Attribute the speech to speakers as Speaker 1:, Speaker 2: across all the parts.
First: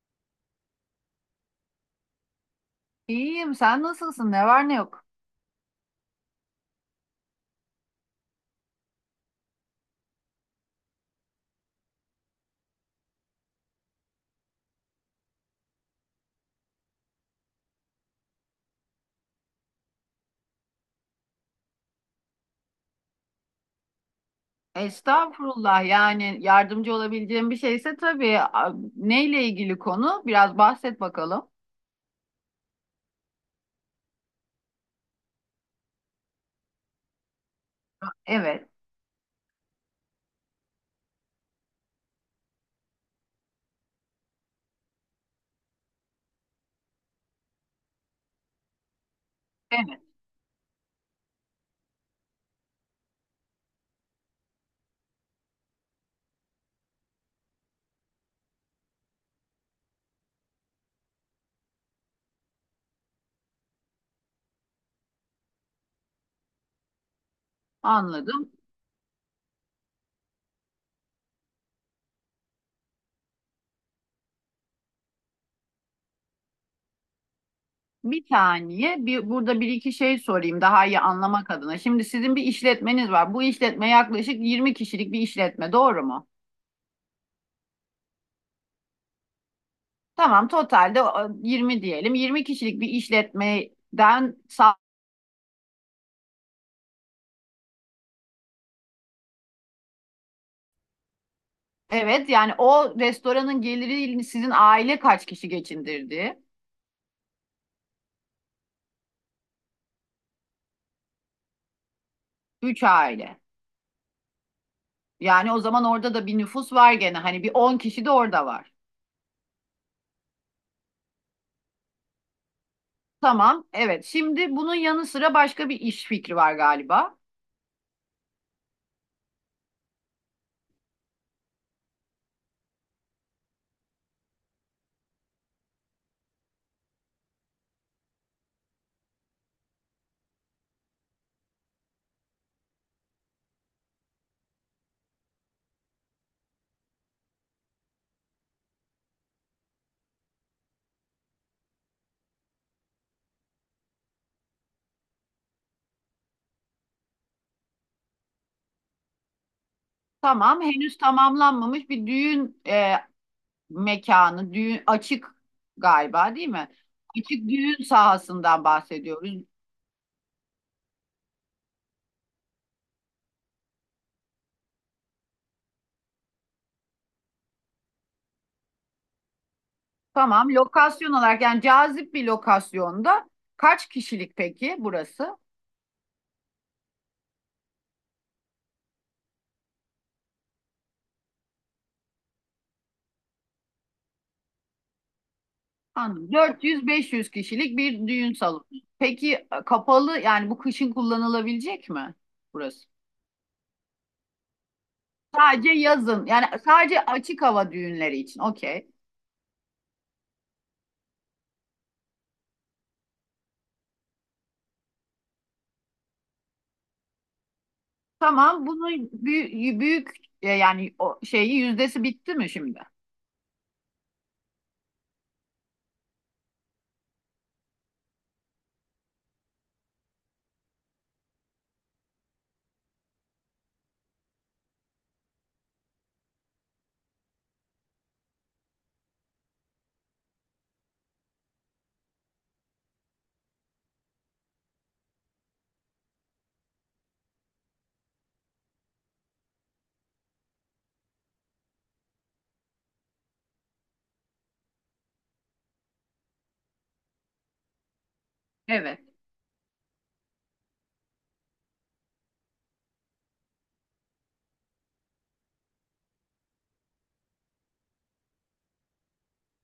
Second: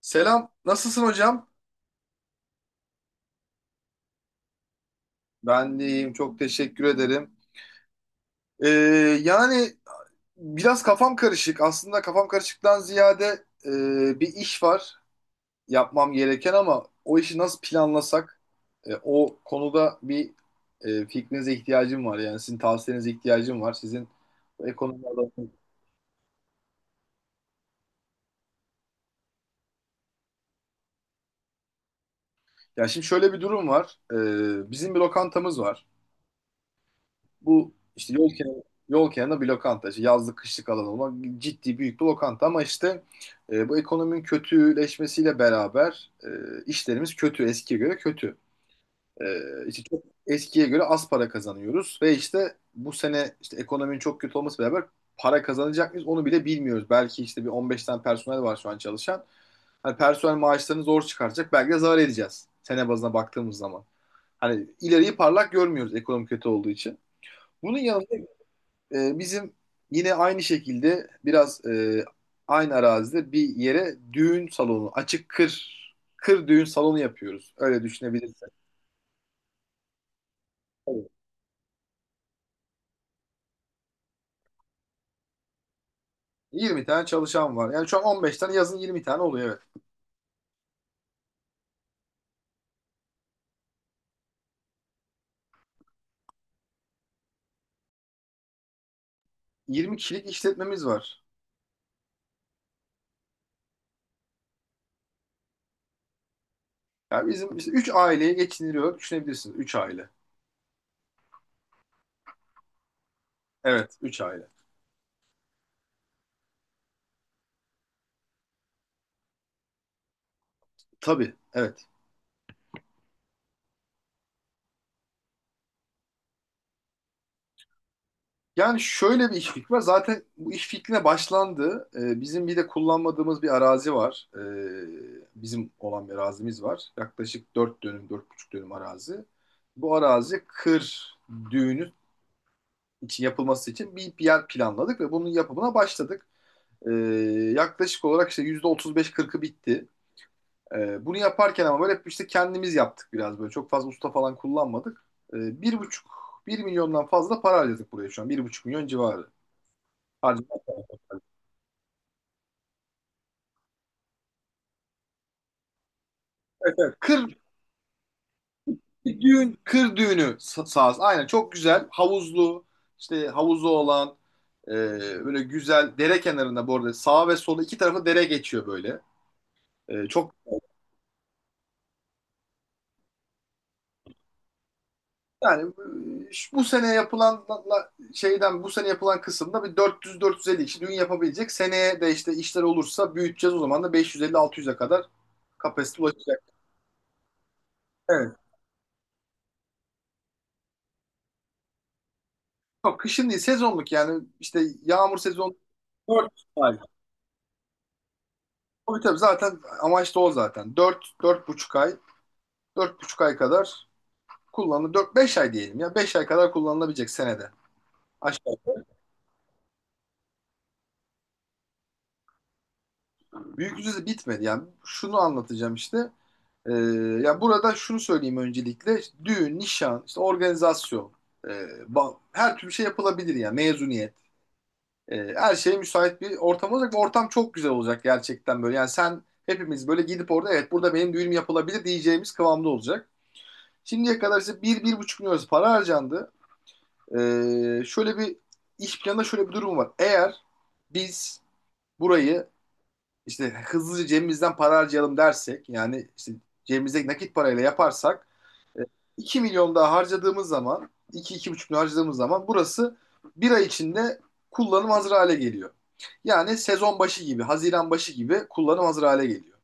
Speaker 1: Selam, nasılsın hocam?
Speaker 2: İyiyim, sen nasılsın? Ne var ne yok?
Speaker 1: Ben de iyiyim, çok teşekkür ederim. Ee, Yani biraz kafam karışık. Aslında kafam karışıktan ziyade bir iş var yapmam gereken ama o işi nasıl planlasak, o konuda bir fikrinize ihtiyacım var. Yani sizin tavsiyenize ihtiyacım var. Sizin bu ekonomide...
Speaker 2: Estağfurullah. Yani yardımcı olabileceğim bir şeyse tabii. Neyle ilgili konu? Biraz bahset bakalım.
Speaker 1: Ya şimdi şöyle bir durum var. Bizim bir lokantamız var. Bu işte yol kenarı,
Speaker 2: Evet,
Speaker 1: yol kenarında bir lokanta. İşte yazlık kışlık alan olmak ciddi büyük bir lokanta ama işte bu ekonominin kötüleşmesiyle beraber işlerimiz kötü. Eskiye göre kötü. İşte
Speaker 2: evet.
Speaker 1: çok eskiye göre az para kazanıyoruz ve işte bu sene işte ekonominin çok kötü olması beraber para kazanacak mıyız onu bile bilmiyoruz. Belki işte bir 15 tane personel var şu an çalışan. Hani personel maaşlarını zor çıkartacak. Belki de zarar edeceğiz. Sene bazına baktığımız zaman. Hani ileriyi parlak görmüyoruz ekonomi kötü olduğu için. Bunun yanında
Speaker 2: Anladım.
Speaker 1: bizim yine aynı şekilde biraz aynı arazide bir yere düğün salonu, açık kır, kır düğün salonu yapıyoruz. Öyle
Speaker 2: Bir
Speaker 1: düşünebilirsin.
Speaker 2: saniye. Burada bir iki şey sorayım daha iyi
Speaker 1: Evet.
Speaker 2: anlamak adına. Şimdi sizin bir işletmeniz var. Bu işletme yaklaşık 20 kişilik bir işletme, doğru mu?
Speaker 1: 20 tane çalışan var. Yani şu an 15 tane yazın 20 tane oluyor, evet.
Speaker 2: Tamam, totalde o, 20 diyelim. 20 kişilik bir işletmeden.
Speaker 1: 20 kişilik işletmemiz var.
Speaker 2: Evet, yani o restoranın geliri sizin aile kaç kişi geçindirdi?
Speaker 1: Yani bizim işte 3 aileye geçiniliyor düşünebilirsiniz. 3 aile.
Speaker 2: Üç aile.
Speaker 1: Evet, 3 aile.
Speaker 2: Yani o zaman orada da bir nüfus var gene. Hani bir 10 kişi de orada var.
Speaker 1: Tabii, evet.
Speaker 2: Tamam, evet. Şimdi bunun yanı sıra başka bir iş fikri var galiba.
Speaker 1: Yani şöyle bir iş fikri var. Zaten bu iş fikrine başlandı. Bizim bir de kullanmadığımız bir arazi var. Bizim olan bir arazimiz var. Yaklaşık 4 dönüm, 4,5 dönüm arazi. Bu arazi kır düğünü için yapılması için bir yer planladık ve bunun yapımına başladık. Ee, Yaklaşık olarak işte %35, %40'ı bitti. Bunu yaparken ama böyle hep işte kendimiz yaptık biraz böyle. Çok fazla usta falan kullanmadık. Bir buçuk, 1 milyondan fazla para harcadık buraya şu an. 1,5 milyon civarı. Harcadık.
Speaker 2: Tamam, henüz tamamlanmamış bir düğün mekanı, düğün açık galiba değil mi?
Speaker 1: Kır
Speaker 2: Açık düğün sahasından bahsediyoruz.
Speaker 1: düğün, kır sahası. Aynen, çok güzel. Havuzlu, işte havuzu olan e, böyle güzel dere kenarında, bu arada sağa ve sola iki tarafı dere geçiyor böyle. Çok
Speaker 2: Tamam, lokasyon olarak yani cazip bir lokasyonda kaç kişilik peki burası?
Speaker 1: yani, bu sene yapılan şeyden, bu sene yapılan kısımda bir 400-450 kişi düğün yapabilecek. Seneye de işte işler olursa büyüteceğiz, o zaman da 550-600'e kadar kapasite
Speaker 2: Anladım.
Speaker 1: ulaşacak.
Speaker 2: 400-500 kişilik bir düğün
Speaker 1: Evet.
Speaker 2: salonu. Peki kapalı yani bu kışın kullanılabilecek mi burası?
Speaker 1: Yok, kışın değil, sezonluk, yani işte yağmur sezonu
Speaker 2: Sadece yazın
Speaker 1: 4
Speaker 2: yani
Speaker 1: ay.
Speaker 2: sadece açık hava düğünleri için. Okey.
Speaker 1: Tabii tabii, zaten amaç da o zaten. Dört, dört buçuk ay, dört buçuk ay kadar kullanılır. 4-5 ay diyelim ya. 5 ay kadar kullanılabilecek senede. Aşağı
Speaker 2: Tamam bunu büyük yani o şeyi yüzdesi bitti mi şimdi?
Speaker 1: yukarı. Büyük yüzde bitmedi yani. Şunu anlatacağım işte. Ee, Ya burada şunu söyleyeyim öncelikle. İşte düğün, nişan, işte organizasyon, e, her türlü şey yapılabilir yani. Mezuniyet. Her şeye müsait bir ortam olacak ve ortam çok güzel olacak gerçekten böyle. Yani sen hepimiz böyle gidip orada evet burada benim düğünüm yapılabilir diyeceğimiz kıvamda olacak. Şimdiye kadar işte bir, 1,5 milyon para harcandı. Şöyle bir iş planında şöyle bir durum var. Eğer biz burayı işte hızlıca cebimizden para harcayalım dersek, yani işte cebimizdeki nakit parayla yaparsak e,
Speaker 2: Evet.
Speaker 1: 2 milyon daha harcadığımız zaman, 2-2,5 milyon harcadığımız zaman burası 1 ay içinde kullanım hazır hale geliyor. Yani sezon başı gibi, Haziran başı gibi kullanım hazır hale geliyor.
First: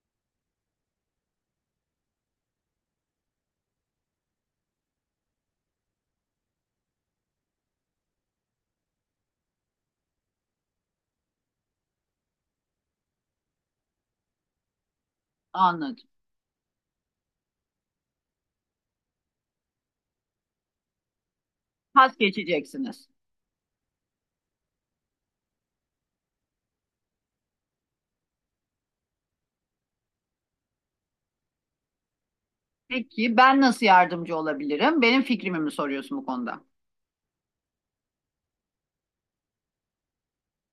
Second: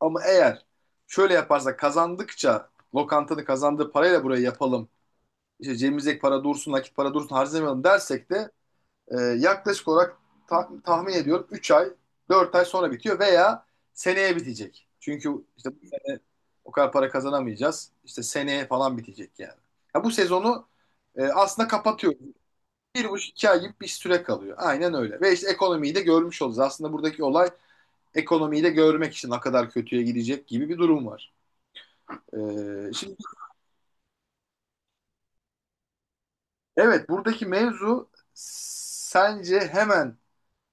Speaker 1: Ama eğer şöyle yaparsak kazandıkça lokantanın kazandığı parayla burayı yapalım, işte cebimizdeki para dursun, nakit para dursun harcamayalım dersek de yaklaşık olarak tahmin ediyorum 3 ay, 4 ay sonra bitiyor veya seneye bitecek. Çünkü işte bu
Speaker 2: Anladım.
Speaker 1: sene o kadar para kazanamayacağız. İşte seneye falan bitecek yani. Ya bu sezonu aslında
Speaker 2: Pas
Speaker 1: kapatıyoruz.
Speaker 2: geçeceksiniz.
Speaker 1: 1,5-2 ay gibi bir süre kalıyor. Aynen öyle. Ve işte ekonomiyi de görmüş oluruz. Aslında buradaki olay ekonomiyi de görmek için ne kadar kötüye gidecek gibi bir durum var. E, Şimdi
Speaker 2: Peki ben nasıl yardımcı olabilirim? Benim fikrimi mi soruyorsun bu konuda?
Speaker 1: evet, buradaki mevzu sence hemen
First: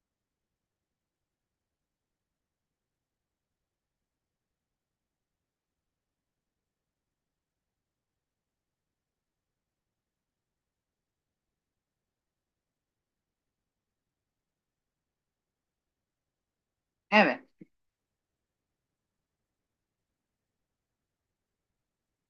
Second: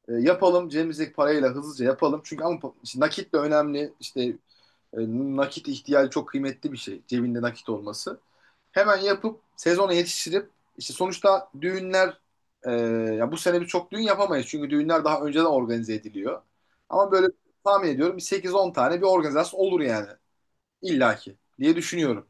Speaker 1: Yapalım, cebimizdeki parayla hızlıca yapalım. Çünkü ama işte nakit de önemli. İşte e, nakit ihtiyacı çok kıymetli bir şey. Cebinde nakit olması. Hemen yapıp sezona yetiştirip işte sonuçta düğünler e, ya bu sene biz çok düğün yapamayız. Çünkü düğünler daha önceden organize ediliyor. Ama böyle
Speaker 2: Evet.
Speaker 1: tahmin ediyorum bir 8-10 tane bir organizasyon olur yani. İllaki diye düşünüyorum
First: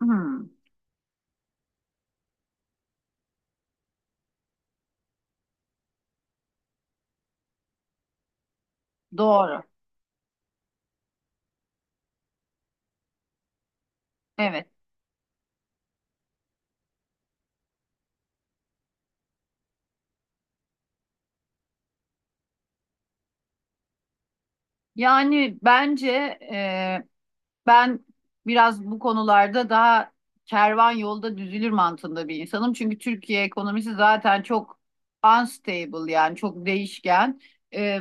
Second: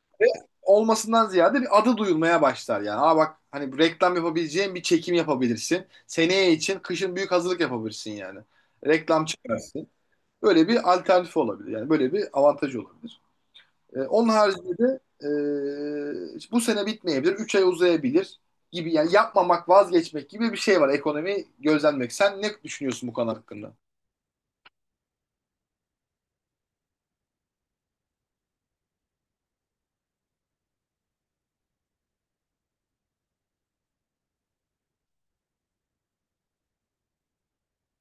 Speaker 2: Hmm,
Speaker 1: olmasından ziyade bir adı duyulmaya başlar yani. Aa bak, hani reklam yapabileceğin bir çekim yapabilirsin. Seneye için kışın büyük hazırlık yapabilirsin yani. Reklam
Speaker 2: doğru.
Speaker 1: çıkarsın. Böyle bir alternatif olabilir. Yani böyle bir avantajı olabilir. Onun
Speaker 2: Evet.
Speaker 1: haricinde de bu sene bitmeyebilir. 3 ay uzayabilir gibi yani, yapmamak, vazgeçmek gibi bir şey var, ekonomi gözlenmek. Sen ne düşünüyorsun bu konu hakkında?
Speaker 2: Yani bence e, Ben biraz bu konularda daha kervan yolda düzülür mantığında bir insanım. Çünkü Türkiye ekonomisi zaten çok unstable yani çok değişken. Ee,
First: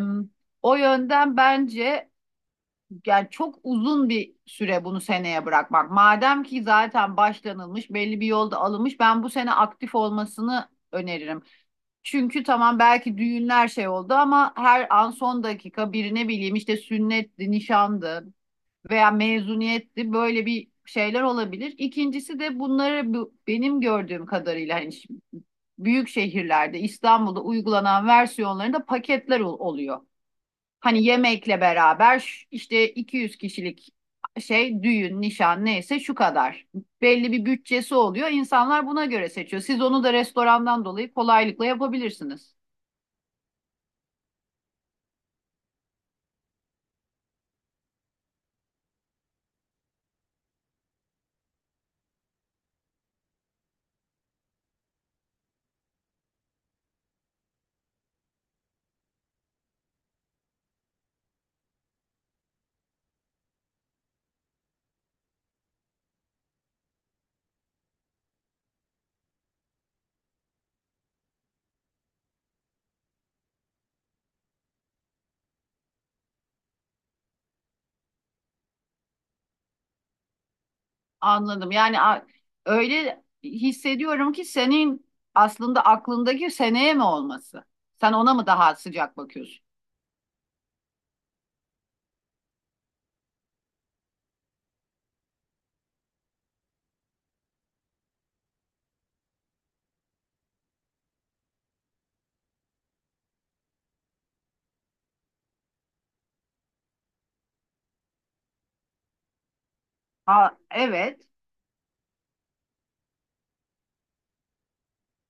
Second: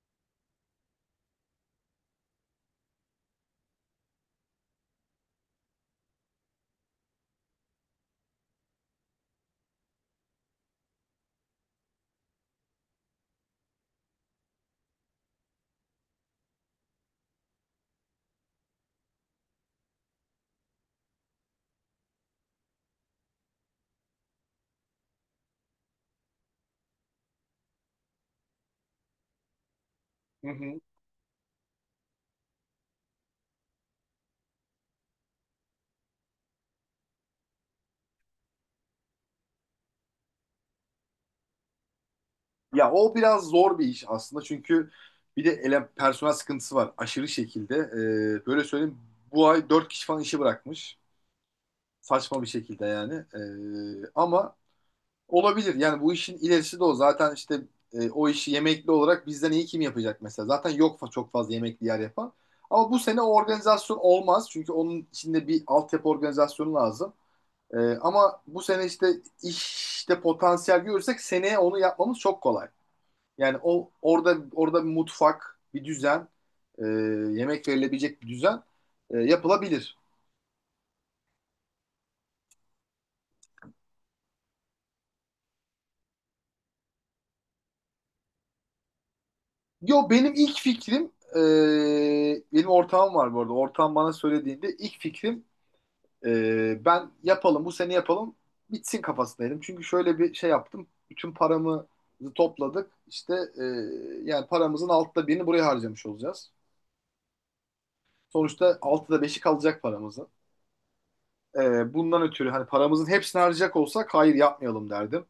Speaker 2: O yönden bence yani çok uzun bir süre bunu seneye bırakmak. Madem ki zaten başlanılmış, belli bir yolda alınmış, ben bu sene aktif olmasını öneririm. Çünkü tamam belki düğünler şey oldu ama her an son dakika birine bileyim işte sünnetti, nişandı veya mezuniyetli böyle bir şeyler olabilir. İkincisi de bunları benim gördüğüm kadarıyla hani büyük şehirlerde İstanbul'da uygulanan versiyonlarında paketler oluyor.
Speaker 1: Hı hı.
Speaker 2: Hani yemekle beraber işte 200 kişilik şey düğün, nişan neyse şu kadar. Belli bir bütçesi oluyor. İnsanlar buna göre seçiyor. Siz onu da restorandan dolayı kolaylıkla yapabilirsiniz.
Speaker 1: Ya o biraz zor bir iş aslında çünkü bir de personel sıkıntısı var aşırı şekilde. Böyle söyleyeyim, bu ay 4 kişi falan işi bırakmış. Saçma bir şekilde yani. Ama olabilir yani, bu işin ilerisi de o. Zaten işte o işi yemekli olarak bizden iyi kim yapacak mesela. Zaten yok çok fazla yemekli yer yapan. Ama bu sene o organizasyon olmaz. Çünkü onun içinde bir altyapı organizasyonu lazım. Ama bu sene işte potansiyel görürsek seneye onu yapmamız çok kolay. Yani o orada orada bir mutfak, bir düzen, e, yemek verilebilecek bir düzen yapılabilir.
Speaker 2: Anladım. Öyle hissediyorum ki senin aslında aklındaki seneye mi olması? Sen ona mı daha sıcak bakıyorsun?
Speaker 1: Yo, benim ilk fikrim, benim ortağım var bu arada. Ortağım bana söylediğinde ilk fikrim ben yapalım bu sene yapalım bitsin kafasındaydım. Çünkü şöyle bir şey yaptım. Bütün paramızı topladık. İşte e, yani paramızın 6'da birini buraya harcamış olacağız. Sonuçta 6'da 5'i kalacak paramızın.
Speaker 2: Ha, evet.
Speaker 1: Bundan ötürü hani paramızın hepsini harcayacak olsak hayır yapmayalım derdim.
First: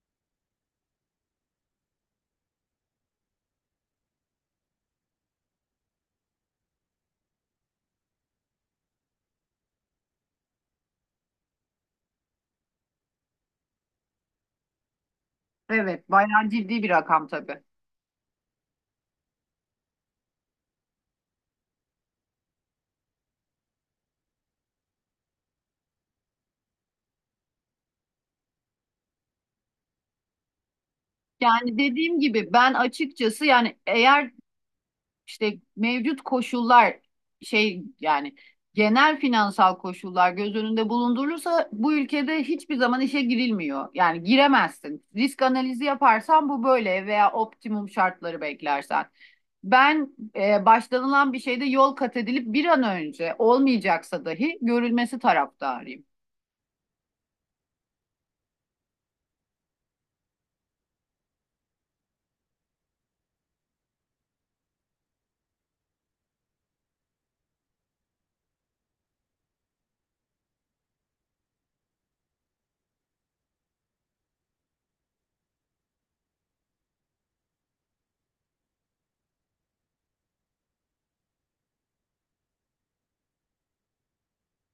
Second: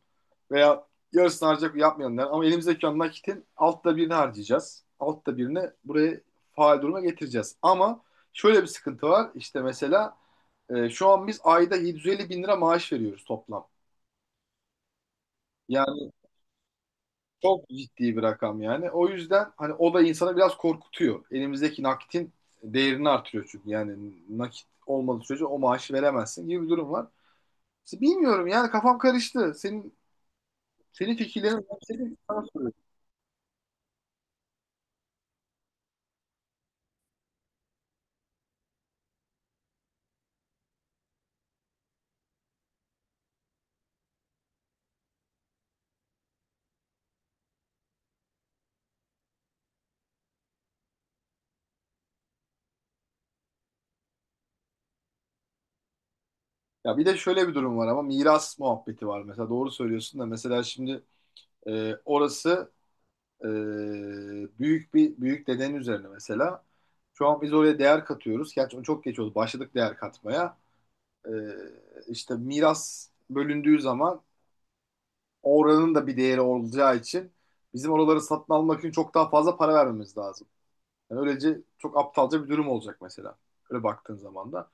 Speaker 1: Veya yarısını harcayacak yapmayalım derdim. Ama elimizdeki olan nakitin 6'da birini harcayacağız. 6'da birini buraya faal duruma getireceğiz. Ama şöyle bir sıkıntı var. İşte mesela şu an biz ayda 750 bin lira maaş veriyoruz toplam.
Speaker 2: Evet.
Speaker 1: Yani
Speaker 2: Bayağı ciddi bir rakam tabii.
Speaker 1: çok ciddi bir rakam yani. O yüzden hani o da insanı biraz korkutuyor. Elimizdeki nakitin değerini artırıyor çünkü. Yani nakit olmadığı sürece o maaşı veremezsin gibi bir durum var. Bilmiyorum yani, kafam karıştı. Senin fikirlerin,
Speaker 2: Yani
Speaker 1: ben senin
Speaker 2: dediğim
Speaker 1: sana
Speaker 2: gibi ben
Speaker 1: soruyorum.
Speaker 2: açıkçası yani eğer işte mevcut koşullar şey yani genel finansal koşullar göz önünde bulundurulursa bu ülkede hiçbir zaman işe girilmiyor. Yani giremezsin. Risk analizi yaparsan bu böyle veya optimum şartları beklersen. Ben başlanılan bir şeyde yol kat edilip bir an önce olmayacaksa dahi görülmesi taraftarıyım.
Speaker 1: Ya bir de şöyle bir durum var ama, miras muhabbeti var mesela, doğru söylüyorsun da mesela şimdi orası e, büyük bir büyük dedenin üzerine mesela. Şu an biz oraya değer katıyoruz. Gerçi çok geç oldu. Başladık değer katmaya. E, işte miras bölündüğü zaman oranın da bir değeri olacağı için bizim oraları satın almak için çok daha fazla para vermemiz lazım. Yani öylece çok aptalca bir durum olacak mesela. Öyle baktığın zaman da.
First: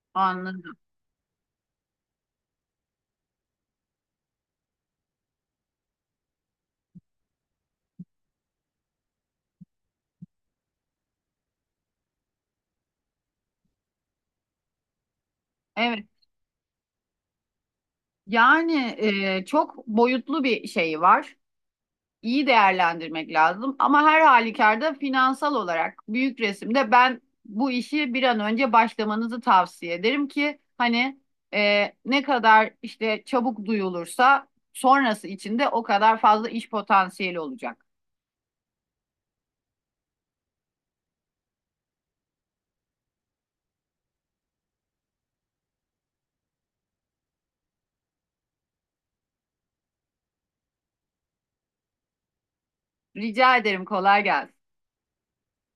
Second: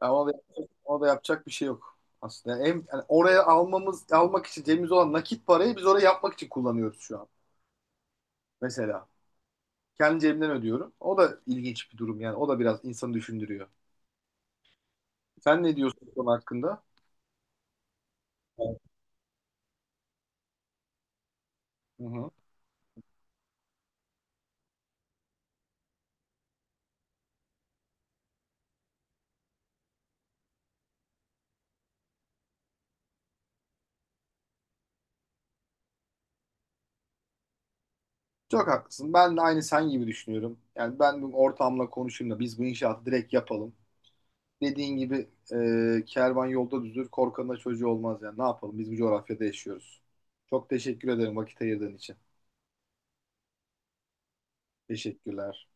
Speaker 1: Ama da,
Speaker 2: Anladım.
Speaker 1: ama da yapacak bir şey yok aslında. Yani en, yani oraya almamız almak için cebimizde olan nakit parayı biz oraya yapmak için kullanıyoruz şu an. Mesela kendi cebimden ödüyorum. O da ilginç bir durum yani. O da biraz insanı düşündürüyor. Sen ne diyorsun
Speaker 2: Evet.
Speaker 1: bu konu hakkında? Evet.
Speaker 2: Yani çok boyutlu bir şey var.
Speaker 1: Hı hı.
Speaker 2: İyi değerlendirmek lazım. Ama her halükarda finansal olarak büyük resimde ben bu işi bir an önce başlamanızı tavsiye ederim ki hani ne kadar işte çabuk duyulursa sonrası için de o kadar fazla iş potansiyeli olacak.
Speaker 1: Çok haklısın. Ben de aynı sen gibi düşünüyorum. Yani ben bu ortamla konuşayım da biz bu inşaatı direkt yapalım. Dediğin gibi kervan yolda düzülür, korkanın da çocuğu olmaz yani. Ne yapalım? Biz bu coğrafyada yaşıyoruz. Çok teşekkür ederim vakit ayırdığın için.
Speaker 2: Rica ederim kolay gelsin.
Speaker 1: Teşekkürler.